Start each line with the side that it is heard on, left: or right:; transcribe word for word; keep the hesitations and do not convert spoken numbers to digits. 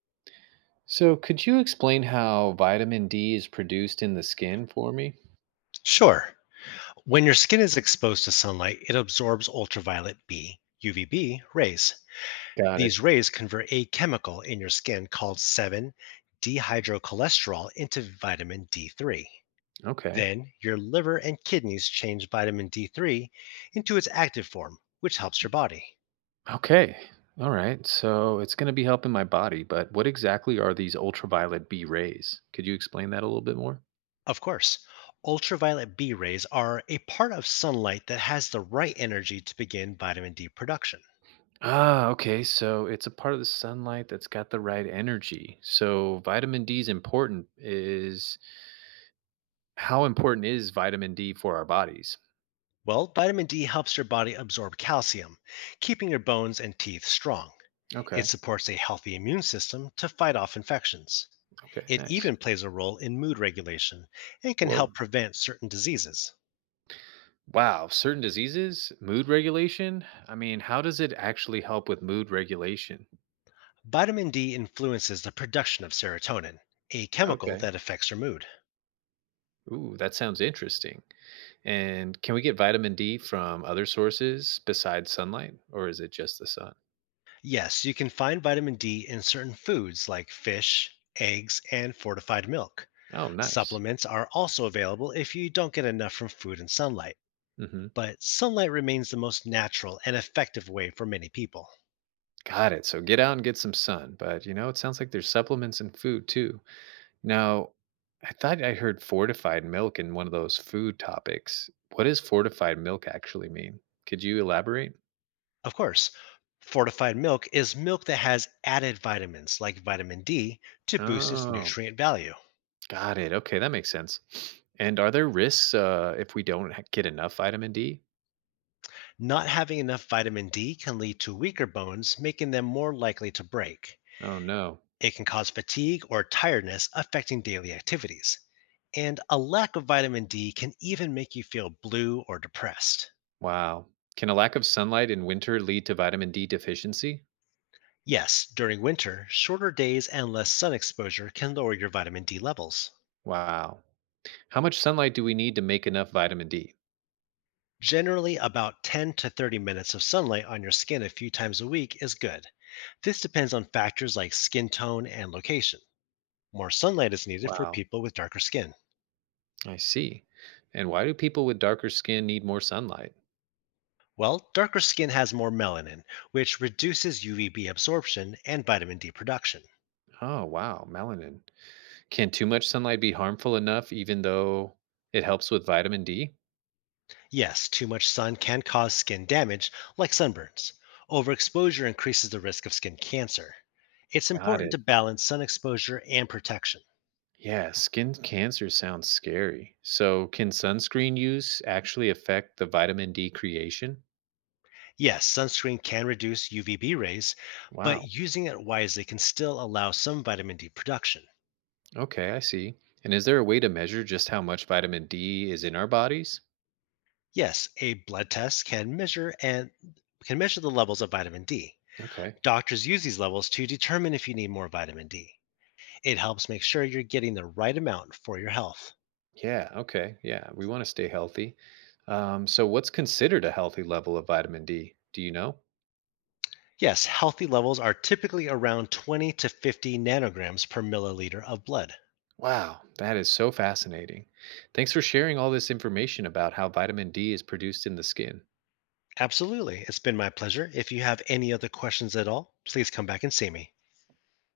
right: So, could you explain how vitamin D is produced in the skin for me?
left: Sure. When your skin is exposed to sunlight, it absorbs ultraviolet B, U V B rays.
right: Got
left: These
right: it.
left: rays convert a chemical in your skin called seven dehydrocholesterol into vitamin D three.
right: Okay.
left: Then your liver and kidneys change vitamin D three into its active form, which helps your body.
right: Okay. All right. So, it's going to be helping my body, but what exactly are these ultraviolet B rays? Could you explain that a little bit more?
left: Of course, ultraviolet B rays are a part of sunlight that has the right energy to begin vitamin D production.
right: Ah, okay. So, it's a part of the sunlight that's got the right energy. So, vitamin D is important is how important is vitamin D for our bodies?
left: Well, vitamin D helps your body absorb calcium, keeping your bones and teeth strong. It
right: Okay.
left: supports a healthy immune system to fight off infections.
right: Okay.
left: It
right: Nice.
left: even plays a role in mood regulation and can help
right: Whoa.
left: prevent certain diseases.
right: Wow, certain diseases, mood regulation. I mean, how does it actually help with mood regulation?
left: Vitamin D influences the production of serotonin, a chemical
right: Okay.
left: that affects your mood.
right: Ooh, that sounds interesting. And can we get vitamin D from other sources besides sunlight, or is it just the sun?
left: Yes, you can find vitamin D in certain foods like fish, eggs, and fortified milk.
right: Oh, nice.
left: Supplements are also available if you don't get enough from food and sunlight,
right: Mm-hmm.
left: but sunlight remains the most natural and effective way for many people.
right: Got it. So get out and get some sun. But you know, it sounds like there's supplements and food too. Now, I thought I heard fortified milk in one of those food topics. What does fortified milk actually mean? Could you elaborate?
left: Of course, fortified milk is milk that has added vitamins like vitamin D to boost its
right: Oh,
left: nutrient value.
right: got it. Okay, that makes sense. And are there risks uh, if we don't ha- get enough vitamin D?
left: Not having enough vitamin D can lead to weaker bones, making them more likely to break.
right: Oh, no.
left: It can cause fatigue or tiredness, affecting daily activities. And a lack of vitamin D can even make you feel blue or depressed.
right: Wow. Can a lack of sunlight in winter lead to vitamin D deficiency?
left: Yes, during winter, shorter days and less sun exposure can lower your vitamin D levels.
right: Wow. How much sunlight do we need to make enough vitamin D?
left: Generally, about ten to thirty minutes of sunlight on your skin a few times a week is good. This depends on factors like skin tone and location. More sunlight is needed for
right: Wow.
left: people with darker skin.
right: I see. And why do people with darker skin need more sunlight?
left: Well, darker skin has more melanin, which reduces U V B absorption and vitamin D production.
right: Oh, wow. Melanin. Can too much sunlight be harmful enough even though it helps with vitamin D?
left: Yes, too much sun can cause skin damage, like sunburns. Overexposure increases the risk of skin cancer. It's
right: Got
left: important
right: it.
left: to balance sun exposure and protection.
right: Yeah, skin cancer sounds scary. So, can sunscreen use actually affect the vitamin D creation?
left: Yes, sunscreen can reduce U V B rays, but
right: Wow.
left: using it wisely can still allow some vitamin D production.
right: Okay, I see. And is there a way to measure just how much vitamin D is in our bodies?
left: Yes, a blood test can measure and can measure the levels of vitamin D.
right: Okay.
left: Doctors use these levels to determine if you need more vitamin D. It helps make sure you're getting the right amount for your health.
right: Yeah, okay. Yeah, we want to stay healthy. Um, so, what's considered a healthy level of vitamin D? Do you know?
left: Yes, healthy levels are typically around twenty to fifty nanograms per milliliter of blood.
right: Wow, that is so fascinating. Thanks for sharing all this information about how vitamin D is produced in the skin.
left: Absolutely. It's been my pleasure. If you have any other questions at all, please come back and see me.